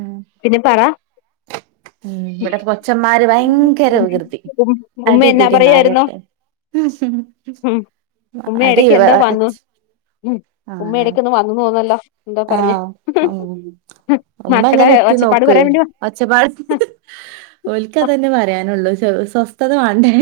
ഉം പിന്നെ പറ ഉം ഇവിടെ കൊച്ചന്മാര് ഭയങ്കര വികൃതി ഉമ്മ എന്നാ അടിപിടി പറയായിരുന്നു നായാട്ട് ഉം ഉമ്മ അടി ഇടക്ക് എന്തോ വന്നു വരച്ച് ഉം ഉമ്മടക്കൊന്ന് വന്നു തോന്നല്ലോ എന്തോ പറഞ്ഞ് ആഹ ഉ ഉമ്മ മക്കളെ അങ്ങനെ എത്തി ഒച്ചപ്പാട് നോക്ക് പറയാൻ വേണ്ടി അച്ചപ്പാടി ഒലരിക്കതന്നെ പറയാനുള്ളൂ സ്വസ്ഥത വണ്ടേ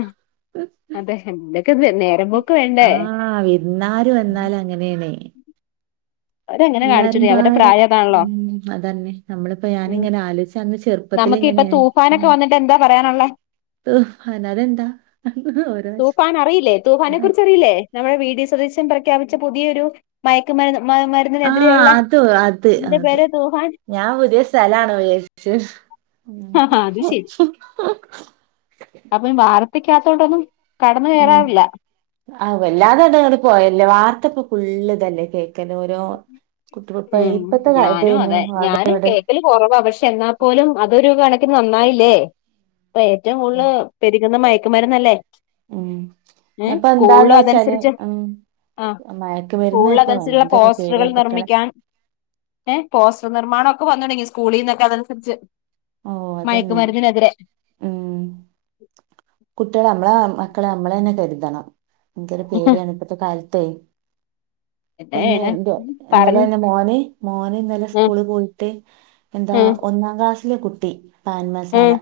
ആ അതെെ ആഹ വിന്നാല വന്നാലും അങ്ങനെയണേ അവരങ്ങനെ എല്ലാരും കാണിച്ചിട്ട അവരുടെ പാടെ പ്രായം അതാണല്ലോ ഉ അതന്നെ നമ്മളിപ്പോ ഉം ഞാനിങ്ങനെ ആലോച അന്ന് ചെറുപ്പത്തി നമുക്ക് ഇപ്പൊ തൂഫാനൊക്കെ വന്നിട്ട് എന്താ പറയാനുള്ളേ ഉം അതെന്താ ഓരോ തൂഫാൻ അറിയില്ലേ തൂഫാനെ കുറിച്ച്റിയില്ലേ നമ്മെ വീട് സ്ദേശം പ്രഖ്യാപിച്ച പുതിയൊരു മയക്കുമരുന്ന് മ ആഹ മരുന്നിനെതിരെയുള്ള അത് അത് ഇതിന്റെ അത് പേര് തൂഫാൻ ഞാൻ പുതിയ സ്ഥലാണ് ഉപദേശിച്ചു അപ്പൊ വാാരത്തക്കകത്ത കൊൊണ്ടൊന്നും കടന്നു കയറാറില്ല ആ എല്ലാതടങ്ങ പോയല്ല വാർത്തപ്പൊക്കുള്ളള് തന്നെ കേ ഉ ഇത് ഞാനും തന്നെ അതെ അവിടെ ഞാനും ഇവിടെ കേക്കൽ കൊറവ് പക്ഷെ എന്നാ പോ അതൊരു കണക്ക്ി നന്നായില്ലേ അപ്പൊ ഏറ്റവും കൂടുതൽ പെരുകുന്ന മയക്കുമരന്നല്ലേ ഉം ഇപ്പൊ എന്താന്ന് വെച്ചാല് അതനുസരിച്ച് ഉ ആ മയക്ക് വരുന്ന സ്കൂളിൽ ഇപ്പ അതനുസരിച്ചുള്ള വന്ത പോസ്റ്ററുകൾ നിർമ്മിക്കാൻ ഏ പോസ്റ്റർ നിർമ്മാണംമ ഒക്കെ വന്ന തുടങ്ങി സ്കൂളിൽ നിന്നൊക്കെ അതനുസരിച്ച് ഓ അതന്നെ മയക്കുമരുന്നിനെതിരെ ഉം കുട്ടികുടെ നമ്മളെ മക്കളെ നമ്മളെ തന്നെ കരുതണം എനിക്കരു പേടിയാണ് ഇപ്പോഴത്തെ കാലത്ത പിന്നെ എന്താണ് എ ഇന്നലെ പറഞ്ഞു മോന് മോന് ഇന്നലെ ഉം സ്കൂള് പോയിട്ട് എന്താ ഉം ഒന്നാം ക്ലാസ് െ കുട്ടി പാൻ മസാല ഉം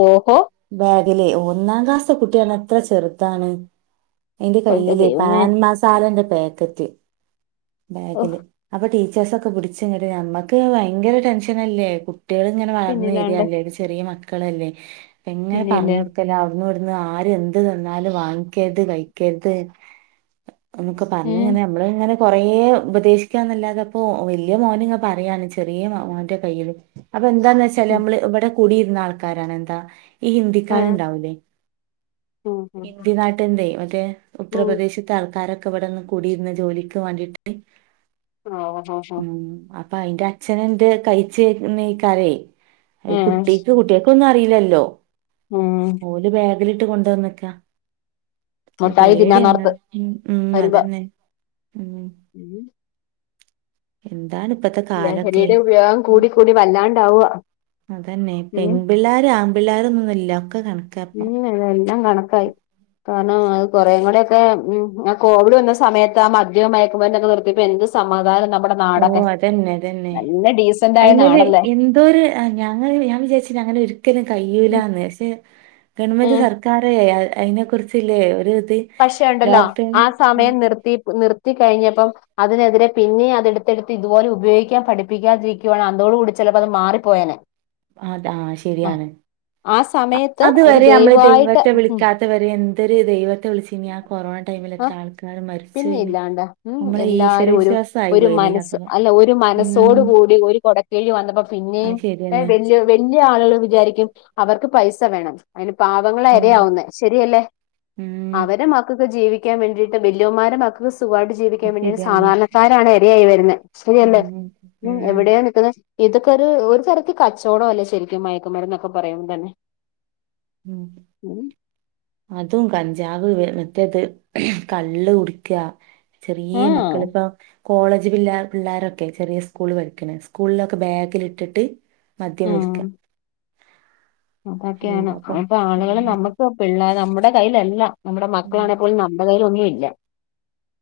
ഓഹോ ബാഗിലേ ഒന്നാം ക്ലാസ്സത്തെ കുട്ടിയാണ് എത്ര ചെറുത്താണ് അതിന്റെ എന്റെ കയ്യില് ദൈവമേ പാൻ മസാലന്റെ പാക്കറ്റ് ഓ ബാഗില് അപ്പൊ ച്ച ഒക്കെ പിടിച്ച കട്ട നമമ്മക്ക് ഭയങ്കര ടെൻഷൻല്ലേ കുട്ടികൾ ഇങ്ങനെ വളർന്ന് പിന്നില്ലാണ്ട് വരിയല്ലേ ഒരു ചെറിയ മക്കളല്ലേ എങ്ങനെ പിന്നെയില്ലേ പറഞ്ഞൊടുക്കല ന്നടന്ന് ആര എന്ത് തന്നാലും വാങ്ങിക്കരുത് കഴിക്കരുത് നൊക്കെ ഉം പറഞ്ഞങ്ങനെ നമ്മളങ്ങനെ കൊറേ ഉപദേശിക്കാന്നല്ലാതപ്പോൊ വലിയ മോന് ഇങ്ങ പറയാണ് ചെറിയ മോ കയ്യിയില് അപ്പൊ എന്താന്ന് വെച്ചാല് ഉം നമ്മള് ഇവിടെ കൂടിയിരുന്ന ആൾക്കാരാണ് എന്താ ഈ ഹിന്ദിക്കാല ഉം ഉണ്ടാവൂലേ ഉം ഹിന്ദി നാട്ടിന്റെ മറ്റേ ഉം ഉത്തർപ്രദേശത്തെ ആൾക്കാരൊക്കെ ഇവിടുന്ന് കൂടിയിരുന്ന ജോലി വണ്ടിട്ട് ആഹ ഹഹ അപ്പ അയിന്റെ അച്ഛന എന്റെ കഴിച്ചക്കാരേ കുട്ടിക്ക് കുട്ടികക്ക ഒന്നും അറ ല്ലോ ആഹ അിട്ട് കൊണ്ടുവന്നക്ക മുട്ടായി പടിയങ്ങ തിന്നാന്നോർത്ത് ഉ വരുമ്പോ അതന്നെ ഉം എന്ത് ലഹരിയുടെ ഉപയോഗം കൂടി കൂടി വല്ലാണ്ടാവുക അതന്നെ ഉം പെൺ പിിള്ളേർ ആംപിള്ളോരൊന്നന്നുമല്ല ഉം അത എല്ലാം കണക്കായി കൊറേ കൂടെ ഒക്കെ ഉ കോവിഡ് വന്ന സമയത്ത് ആ മദ്യം മയക്കുമ്പോക്കെ നിർത്തിപ്പോ എന്ത് സമാധാനം ഓ നാടെ അതന്നെ അതന്നെ നല്ല ഡീസന്റ് ആയ അയിമേല് നാടല്ലേ എന്തോരു ഞങ്ങ ഞാൻ വിചാരിച്ച അങ്ങനെ ഒരിക്കലും ഉം കഴൂലന്ന് പക്ഷെ ഗവൺമെന്റ് ഉം. സർക്കാര അതിനെ കുുറിച്ചില്ലേ ഒരു ഇത് പക്ഷേ ഉണ്ടല്ലോ ലോക്ക്ഡൌൺ ആ സമയം നിർത്തി നിർത്തി കഴിഞ്ഞപ്പം അതിനെതിരെ പിന്നെ അത എടുത്തെടുത്ത് ഇതുപോലെ ഉപയോഗിക്കാൻ പഠിപ്പിക്കാതിരിക്കുവയാണ് അതോടുക കൂടി ചിലപ്പോ അത് മാറിപ്പോയന അത ആ ശരിയാണ് ആ സമയത്ത് ഒരു അതുവരെ നമ്മള് ദൈവമായിട്ട് ദൈവത്തെ ഉം വിളിക്കാത്തവരെ എന്തൊരു ദൈവത്തെ വിളിച്ച ഇനി ആ കൊറോണ ടൈമില ആ ആൾക്കാർ മരിച്ചു പിന്നെ പോയിനി ഇല്ലാണ്ടാ ഉ നമ്മളെ ഈശ്വര എല്ലാരും ഒരു വിശ്വാസം ആയി ഒരു പോയിനി മനസ് അപ്പൊ അല്ല ഒരു ഉം മനസ്സോടു കൂടി ഒരു കൊടക്കേഴി വന്നപ്പോ അത് പിന്നെയും ശരി തന്നെ വല്ിയ വലിയ ആളുക വിചാരിക്കും അവർക്ക് പൈസ വേണം അ പാവങ്ങള ഉം അരവുന്ന ശരിയല്ലേ ഉം അവര് മക്കൊക്കെ ജീവിക്കാൻ വേണ്ടിട്ട് വല്യമാര മക്കക്ക് സുഖമായിട്ട് ജീവിക്കാൻ അത് വേണ്ടിട്ട ശരിയാണ് സാധാരണക്കാരാണ് ഇരയായി വരുന്നത് ശരിയല്ലേ ഉം എവിടെയാാണ് നിിക്കുന്നത് ഇതൊക്കെ ഒരു ഒരു തരത്തി കച്ചവടം അല്ലേ ശരിക്കും മയക്കുമര എന്നൊക്കെ പറയുമ്പോ തന്നെ ഉ ഉം അതും കഞ്ചാം മറ്റേത് കള്ള് കുടിക്ക ചെറിയ ആഹ് മക്കളിപ്പ കോളേജ് പിേ പിള്ളോരൊക്കെ ചെറിയ സ്കൂൾ പഠിക്കണ സ്കൂളിലൊക്കെ ബാഗിലിട്ടിട്ട് മധ്യമൽിക്ക അതൊക്കെയാണ്പ്പൊ ആളുകള് ഉം നമ്മുക്ക് പിള്ളേ നമ്മുടെ കൈയിലല്ല നമ്മുടെ ഉം മക്കളാണെ പോലും നമ്മുടെ കയ്യിലൊന്നും ഇല്ല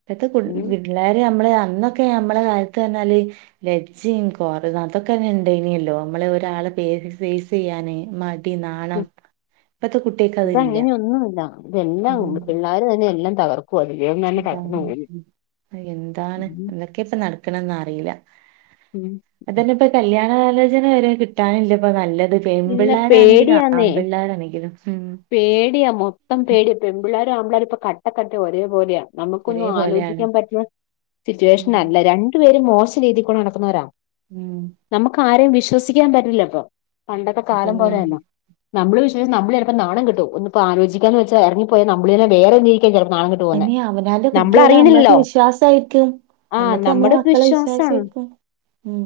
ഇപ്പത്തെ ഉം പിള്ളോര് നമ്മളള് അന്ന ന കാലത്ത്ല് ലജ്ജറ അതൊക്കെെണ്ടനല്ലോ നമ്മ ഒ എക്സസൈസ് ചെയ്യാനെ കുട്ടി നാണം ഉം. ഇപ്പത്തെ കുട്ടികക്ക് അതില്ല ഇതങ്ങനെയൊന്നുമില്ല ഉ ഇതെല്ലാം പിള്ളേര് തന്നെ എല്ലാം തകർക്കുവ ദൈവം തന്നെ തകർന്നു എന്താണ് പോകുന്നു എന്താണ് ഉം എന്തൊക്കെ ഇപ്പ നടക്കണംന്ന് അറിയില്ല ഉം ആണലോചന വരെ കിട്ടാനില്ല ഇപ്പ നല്ലത് പെൺ ഇല്ല പിിള്ളേരാ ആണെങ്കിലും ആ പേടിയാന്നേ പിള്ളേരാ ആണെങ്കിലും പേടിയാ മൊത്തം പേടിയാ പെൺ പിിള്ളേരും ആമ്പളേർ ഇപ്പൊ കട്ടക്കട്ട ഒരേപോലെയാ ഒരേ നമുക്കൊന്നും പോലെയാണ് ആലോചിക്കാൻ പറ്റുന്ന ഉം സിറ്റുവേഷനല്ല രണ്ടു പേരും മോശം രീതിൽക്കൂടെ നടക്കുന്നവരാാണ് ഉം നമുക്ക് ആരെയും വിശ്വസിക്കാൻ പറ്റില്ല ഇപ്പൊ പണ്ടൊത്തെ കാലം അതന്നെ പോലെയന്നോ നമ്മള് വിശ്േഷം നമ്മള്െപ്പപ്പോ നാ കട്ടോ ഒന്ന്പ്പോ ആലോചിക്കാന്ന് വൊ ഇറങ്ങപ്പോ പോയാ നമ്മളെ വേറെ എങ്കും ചേർന്ന് നാളങ്ങിട്ട് പോകുന്നേ അനി അവനാന്റെ നമ്മൾ കുട്ടികളെ നമ്മളൊക്കെ അറിയണല്ലോ വിശ്വാസായിരിക്കും ആ നമ്മക്ക് നമ്മളെ നമ്മുടെൊക്കെ മക്കളെ വിശ്വാസമാണ് വിശ്വാസായിരിക്കും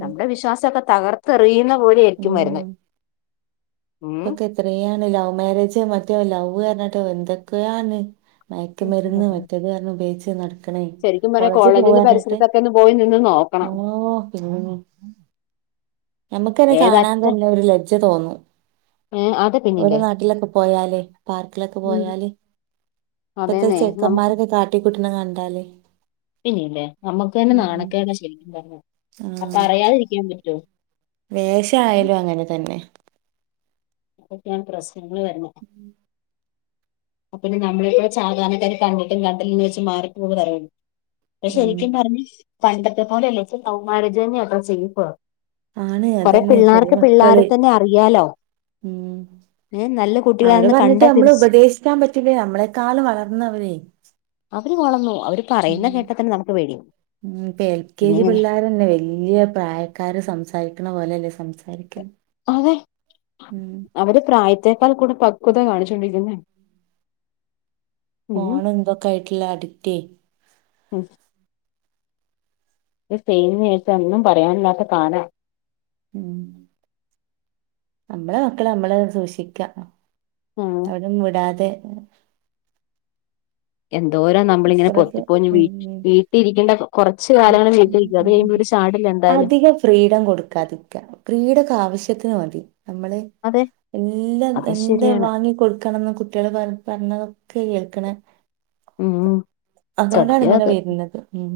നമ്മുടെ വിശ്വാസമൊക്കെ തകർത്തെറിയുന്ന ഉ പോലെയായിരിക്കും വരുന്നേ ഉം ഇതൊക്കെ എത്രണ ല മാരേജ് മറ്റോ ലവ് കഞ്ഞട്ടോ എന്തൊക്കെയാണ് മയക്കുമരുന്ന് മറ്റേത് കാരണം ഉപയോഗിച്ച് നടക്കണേ ശരിക്കും പറയാ കോളേജ് കോളേജിന്റെ പോവാനായിട്ടെ പരിസരത്തൊക്കെ ഒന്ന് പോയി നിന്ന് ഓ നോക്കണം പിന്ന നഞമുക്കന്നെ കാണാൻ ഏതറ്റം തന്നെ ഒരു ലജ്ജ തോന്നും ഏഹ് അത് ഒരുഓ പിന്നില്ലേ നാട്ടിലൊക്കെ പോയാലേ പാർക്കിലൊക്കെ ഉം പോയാല് ഇപ്പത്തെ അതേന്നെ ചെക്കന്മാരൊക്കെ കാട്ടിക്കൂട്ടണ കണ്ടാലേ പിന്നെല്ലേ നമ്മുക്ക് തന്നെ ഉം. നാണക്കക്കെ ശരിക്കും പറഞ്ഞു അപ്പൊ അറിയാതിരിക്കാൻ പറ്റോ വേഷ ആാലും അങ്ങനെ തന്നെ അതൊക്കെ ഞാൻ പ്രശ്നങ്ങൾ വരുന്ന അപ്പന്നെ നമ്മളിപ്പോ സാധാരണക്കാെ കണ്ടിട്ടും കണ്ടിൽ നിന്ന് വെച്ച് മാറി പോവ പറയൂ പെ ഉം ശരിക്കും പറഞ്ഞഞ് പണ്ടത്തെ പോലെല്ലേ സൗമാരജനെയൊക്കെ ചെയ്യ ഇപ്പോ ആണ് കൊറെ അതന്നെ ചെറിയ പിള്ളേർക്ക് പിള്ളേരെ മക്കള് തന്നെ അറിയാലോ ഉം ആ നല്ല അവരെ കുട്ടികളാെന്ന് പറഞ്ഞിട്ട് കണ്ടാ നമ്മൾ തിരിച്ച ഉപദേശിക്കാൻ പറ്റില്ല നമ്മളെക്കാളും വളർന്നവരെ അവര് വളർന്നു അവര് ഉം പറയുന് കേട്ടാൽ തന്നെ നമുക്ക് പേടിയാവും ഉം ഇപ്പേ എൽ കെ പിന്നെ ജി ഇങ്ങനെ പിള്ളേർന്നെ വലിയ പ്രായക്കാര് സംസാരിക്കു [inaudible] പോലെല്ലേ സംസാരിക്കല്ല അതെ അവര് പ്രായത്തേക്കാൾ കൂടെ പങ്ക പക്വത കാണിച്ചണ്ടിരിക്കുന്നെ ഫോൺ എന്തൊക്കെ ആയിട്ടില്ല അഡിക്റ്റ് ഉം ടീനേജ് ഒന്നും പറയാനില്ലാത്ത കാലാ ഉം നമ്മളെ മക്കളെ നമ്മളെ സൂക്ഷിക്ക ഉം എവടിം വിടാതെ എന്തോരാ നമ്മളിങ്ങനെ പൊത്തി ഇത്രയൊക്കെ പൊതിഞ്ഞ് ഉം വീട്ട് വീട്ടിയിരിക്കേണ്ട കുറച്ച് ഉം കാലങ്ങള് വീട്ടിൽരിക്കും അത് കഴിയ്മ്പൊ ഇവര് ചാടി അധികം ഫ്രീഡം കൊടുക്കാതിരിക്ക ഫ്രീഡക്കെ ആവശ്യത്തിന് മതി നമ്മള് അതെ എല്ലാം അത് എന്ത് ശരിയാണ് വാങ്ങി കൊടുക്കണംന്ന് കുട്ടിയൾ പറ പറഞ്ഞതൊക്കെ കേൾ ക്ക്ണ് ഉം അതുകൊണ്ടാണ് സത്യം അത് ഇങ്ങനെ വരുന്നത് ഉം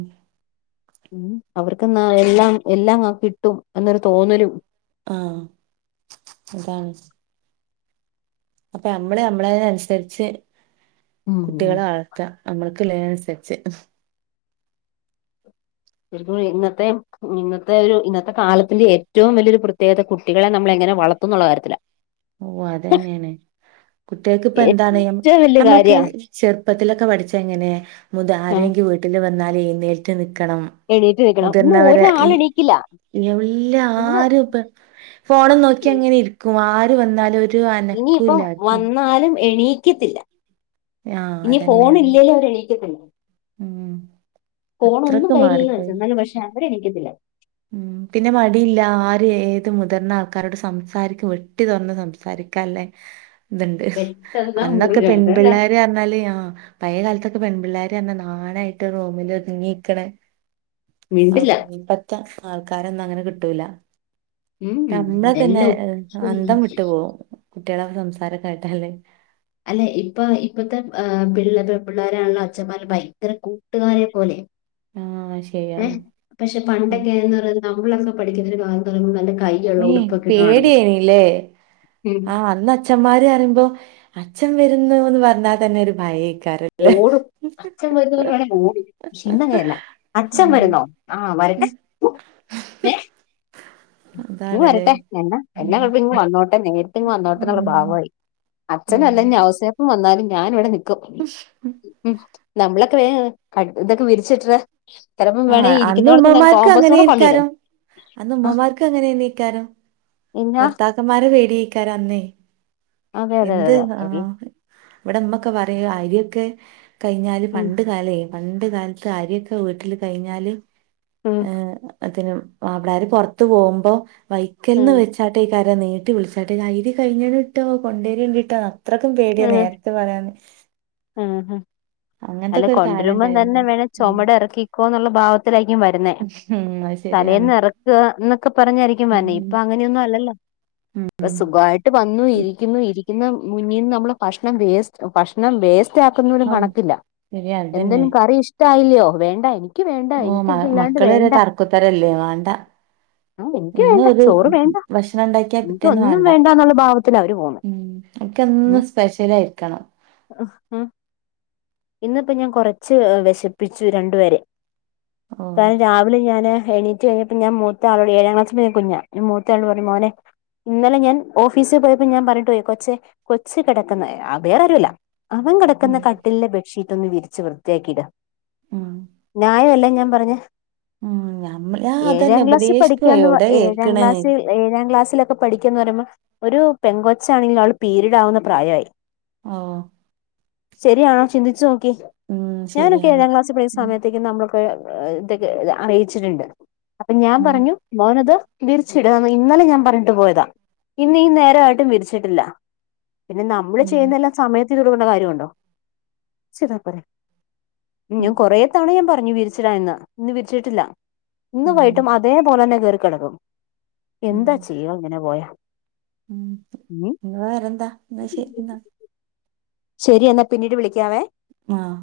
ഉം അവർക്ക്ന്നാ എല്ലാം എല്ലാം കിട്ടും എന്നൊരു തോന്നലും ആ അതാണ് അപ്പൊ നമ്മള് നമ്മളതിനനുസരിച്ച് ഉം കുട്ടികളെ വളർത്ത നമ്മക്ക് പിള്ളേന് അനുസരിച്ച് ശരിക്കും ഇന്നത്തെ ഇന്നത്തെ ഒരു ഇപ്പൊ ഇന്നത്തെ ഇന്നത്തെ ഒരു ഇന്നത്തെ കാലത്തിന്റെ ഏറ്റവും വലിയൊരു പ്രത്യേകത കുട്ടികളെ നമ്മൾ എങ് ങ്ങനെ വളത്തുന്നുള്ള കാര്യത്തിലാ ഓ അതന്നേണ് കുട്ടികൾക്ക് ഇപ്പ എന്താണ് ഏറ്റവും വല്യ നമ്മളൊക്കെ കാര്യാ ചെർ പ്പത്തിലൊക്കെ പഠിച്ച എങ്ങനെ മുത ആഹ് ആരങ്കി വീട്ടില് വന്നാലേ എഴ്ന്നേറ്റ് നി ക്കണം എണീറ്റ് നിക്കണം ഇന്ന് മുതിർന്നവരെ ഒരാൾ ഈ എണീക്കില്ല എല്ല ഇന്ന് ആരും ഇപ്പ ഫോണും നോക്കി അങ്ങനെ ഇരിക്കും ആര് വന്നാലും ഒര് ഇനിയിപ്പം വന്നാലും എണീക്കത്തില്ല ആഹ് ഇനി ഫോൺ അതന്നെയാണ് ഇല്ലെലും അവരെണീക്കത്തില്ല ഉം ഫോൺ ഒന്നും അത്രക്ക് കയ്യിലില്ല വെച്ചോ മാറിപ്പോയി എന്നാലും പക്ഷെ അവര് എണീക്കത്തില്ല ഉം പിന്നെ മടിയില്ല ആര് ഏത് മുതിർന്ന ആൾക്കാരോട് സംസാരിക്കും വെട്ടി തുറന്ന് സംസാരി ക്കാല്ലെ ഇത്ണ്ട് പെട്ടെന്ന് മുറി അന്നൊക്കെ പെൺ കണ്ടു അല്ലേ പിള്ളേര് പറഞ്ഞാല് ആ പഴയ കാലത്തൊ പെൺപിള്ളേര് പറഞ്ഞാ നാണായിട്ട് റൂമില് ഒതുങ്ങിക്കണ ആ മിണ്ടില്ല [unintelligible] ആൾക്കാരെന്നും അങ്ങനെ കിട്ടൂല ഉം നമ്മള് തന്നെ അന്തം എല്ലാം വിട്ടു പോവും കുട്ടിയോളെ സംസാരം കേട്ടാല് അല്ലെ ഇപ്പൊ ഇപ്പത്തെ പിള്ളെ പെൺപിള്ളോരാണല്ലോ അച്ഛന്മാരെ ഭയങ്കര കൂട്ടുകാരെ പോലെ ആഹ് ഏ ശരിയാണ് പക്ഷെ ഉം പണ്ടൊക്കെന്ന് പറയ നമ്മളൊക്കെ പഠിക്കുന്നരു കാലംന്ന് പറയുമ്പോ നല്ല കൈയുള്ള ഇമ്മേ ഉടുപ്പൊക്കെ ഇടണമെന്ന് പേടിയിയേനല്ലേ ഉം. ആ അന്ന് അച്ഛന്മാര് പറയുമ്പോ അച്ഛൻ വരുന്നു ന്ന് പറഞ്ഞാ തന്നെ ഒരു ഭയേ ഓടും അച്ഛൻ വരുന്നു [unintelligible] വേണേ ഓടും പക്ഷെ ഇന്നങ്ങനെയല്ല അച്ഛൻ ഉം വരുന്നോ ആ വര ട്ടെ ഉം ഏ ഇങ്ങ് അതാണല്ലേ വരട്ടെ എന്നാ എന്നാ ഉം കുഴപ്പം ഇങ്ങ് വന്നോട്ടെ നേരിട്ട് ഇങ് വന്നോട്ടെന്ന് ള്ള ഉം ഭാവായി ഉം അച്ഛനല്ല ഇഞ്ഞ് ഔസപ്പ് വന്നാലും ഞാൻ ഇവിടെ നിക്കും നമ്മളൊക്കെ വേഗം ക ഇതൊക്കെ വിരിച്ചിട്ര ചെലപ്പം വേണെ ആഹ് അന്ന് ഇരിക്കുന്നോട്ത്ത് ന്ന് ഉമ്മമാർക്ക് കോംബോസും കൂടെ കൊണ്ടിടേ അങ്ങനെയ്ക്കാരം അന്ന് ഉമ്മമാർക്ക് അങ്ങനെ ന്നെയ്ക്കാരം എന്നാ ഭർത്താക്കന്മാരെ പേടി ചെയ്ക്കാരം അന്നേയ് അതെ അതെ എന്ത് അതെ അതെ ആഹ് ഇവിടെ മ്മൊക്കെ പറയും അരിയൊക്കെ കഴിഞ്ഞാല് ഉം പണ്ട് കാലേ പണ്ട് കാലത്ത് അരിയൊക്കെ വീട്ടില് കഴിഞ്ഞാല് ഉം ഏ അതിന് അവിടാര് പുറത്ത് പോകുമ്പോ വൈക്കൽന്ന് ഉം വെച്ച് കേട്ട ഈ കര നീട്ടി വിളിച്ചട്ടേ ഇത് കഴിഞ്ഞിട്ടോ കൊണ്ടേരയേണ്ടിട്ടോ അത്രക്കും പേടിയാ നേരത്തെ പറയാന്ന് ഉം അല്ല കൊണ്ടുവരുമ്പം ഉണ്ടായിരുന്നു തന്നെ വേണെ ഉം ചുമട് ഇറക്കിക്കോന്നുള്ള ഭാവത്തിലായിരിക്കും വരുന്നേ. ഉം അത് ശരിയാണ് തലേന്ന് ഇറക്കുക എന്നൊക്കെ പറഞ്ഞായിരിക്കും വരുന്നെ ഉം ഇപ്പൊ അങ്ങനെയൊന്നും അല്ലല്ലോ. ഉം ഇപ്പ സുഖമായിട്ട് വന്നു ഇരിക്കുന്നു ഇരി ഇന്ന് മുന്നീന്ന് നമ്മള് ഭഷണം വേസ്റ്റ് ഭഷണം വേസ് റ്റ് ആക്കുന്നതിനും ഓ കണക്കില്ല ശരിയാ അതന്നെ എന്തേനും കറി ഇഷ്ടമായില്ലിയോ വേണ്ട എനി ഓ മ മക്കള് വരെ തർക്കുത്തരല്ലേ വാണ്ട ആഹ് എനിക്ക് ഇന്ന് വേണ്ട ഒരു ചോറ് വേണ്ട ഭക്ഷണം ഉണ്ടാക്കിയാ എനിക്ക് പിറ്റേന്ന് ഒന്നും വാണ്ട വേണ്ട എന്നുള്ള ഭാവത്തിലാ അവര് പോകുന്നെ ഉം ഓൽക്കെന്നും സ്പെഷ്യല് കയ്ക്കണം അഹ് ഹാ ഇന്നിപ്പോ ഞാൻ കൊറച്ച് വെശപ്പിച്ചു രണ്ടുപേരെ ഓ കാരണം രാവിലെ ഞാന് എണീറ്റ് കഴഞ്ഞപ്പോ ഞാൻ മൂത്ത ആളോട് ഏഴാക്ലാസിലെ കുഞ്ഞാ ഞാൻ മൂത്താളോട് പറഞ്ഞു മോനെ ഇന്നലെ ഞാൻ ഓഫീസിൽ പോയപ്പോ ഞാൻ പറഞ്ഞിട്ടു പോയി കൊച്ചേ കൊച്ച് കെടക്കുന്നു വേറാരൊല്ല അവൻ ഉം കിടക്കുന്ന കട്ടിലിലെ ബെഡ് പെട്ടൊന്ന് വിരിച്ച് വൃത്തിയാക്കിടാ ഉം ന്യായമല്ലേ ഞാൻ പറഞ്ഞെ ഉം ഞമ്മള് ആ അതന്നെ ഏഴാം ക്ലാസിൽ ഉപദേശിക്കുവ പഠിക്കാന്ന് എവിടെ ഏഴാം കേക്കണേ ക്ലാസിൽഏഴാം ക്ലാസ് ഒക്കെ പഠിക്കുന്ന് പറയുമ്പോ ഒരു പെങ്കൊച്ച് ആണെങ്കിൽ അവള് പീരീഡ് ആവുന്ന പ്രായമായി ആ ശരിയാ ചിന്തിച്ചു നോക്കേ ഞാനൊക്കെ ശരിയാണ് ഏഴാം ക്ലാസ്സിൽ പഠിക്കുന്ന ഉം സമയത്തേക്കും നമ്മളൊക്കെ ഇതൊക്കെ അറിയിച്ചിട്ടുണ്ട് അപ്പൊ ഞാൻ ഉം പറഞ്ഞു മോനത് വിരിച്ചിട് ഇന്നലെ ഞാൻ പറഞ്ഞിട്ട് പോയതാ ഇന്നീ നേര ആയിട്ടും വിരിച്ചിട്ടില്ല പിന്നെ നമ്മള് ഉം ചെയ്യുന്നതെല്ലാം സമയത്ത്ചെയ്തുടുക്കേണ്ട കാര്യമുണ്ടോ ചെയ്താപോരെ ഉം ഞാൻ കൊറെ തവണ ഞാൻ പറഞ്ഞു വിരിച്ചിടാന്ന് ഇന്ന് വിരിച്ചിട്ടില്ല. ഇന്ന് ഉം വൈകിട്ടും അതേപോലെ തന്നെ കേറിക്കിടക്കും എന്താ ചെയ്യാ ഇങ്ങനെ പോയാ. ഉം വെറെന്താ എന്നാ ശരി എന്നാ. ശരി എന്നാ പിന്നീട് വിളിക്കാവേ. ആഹ്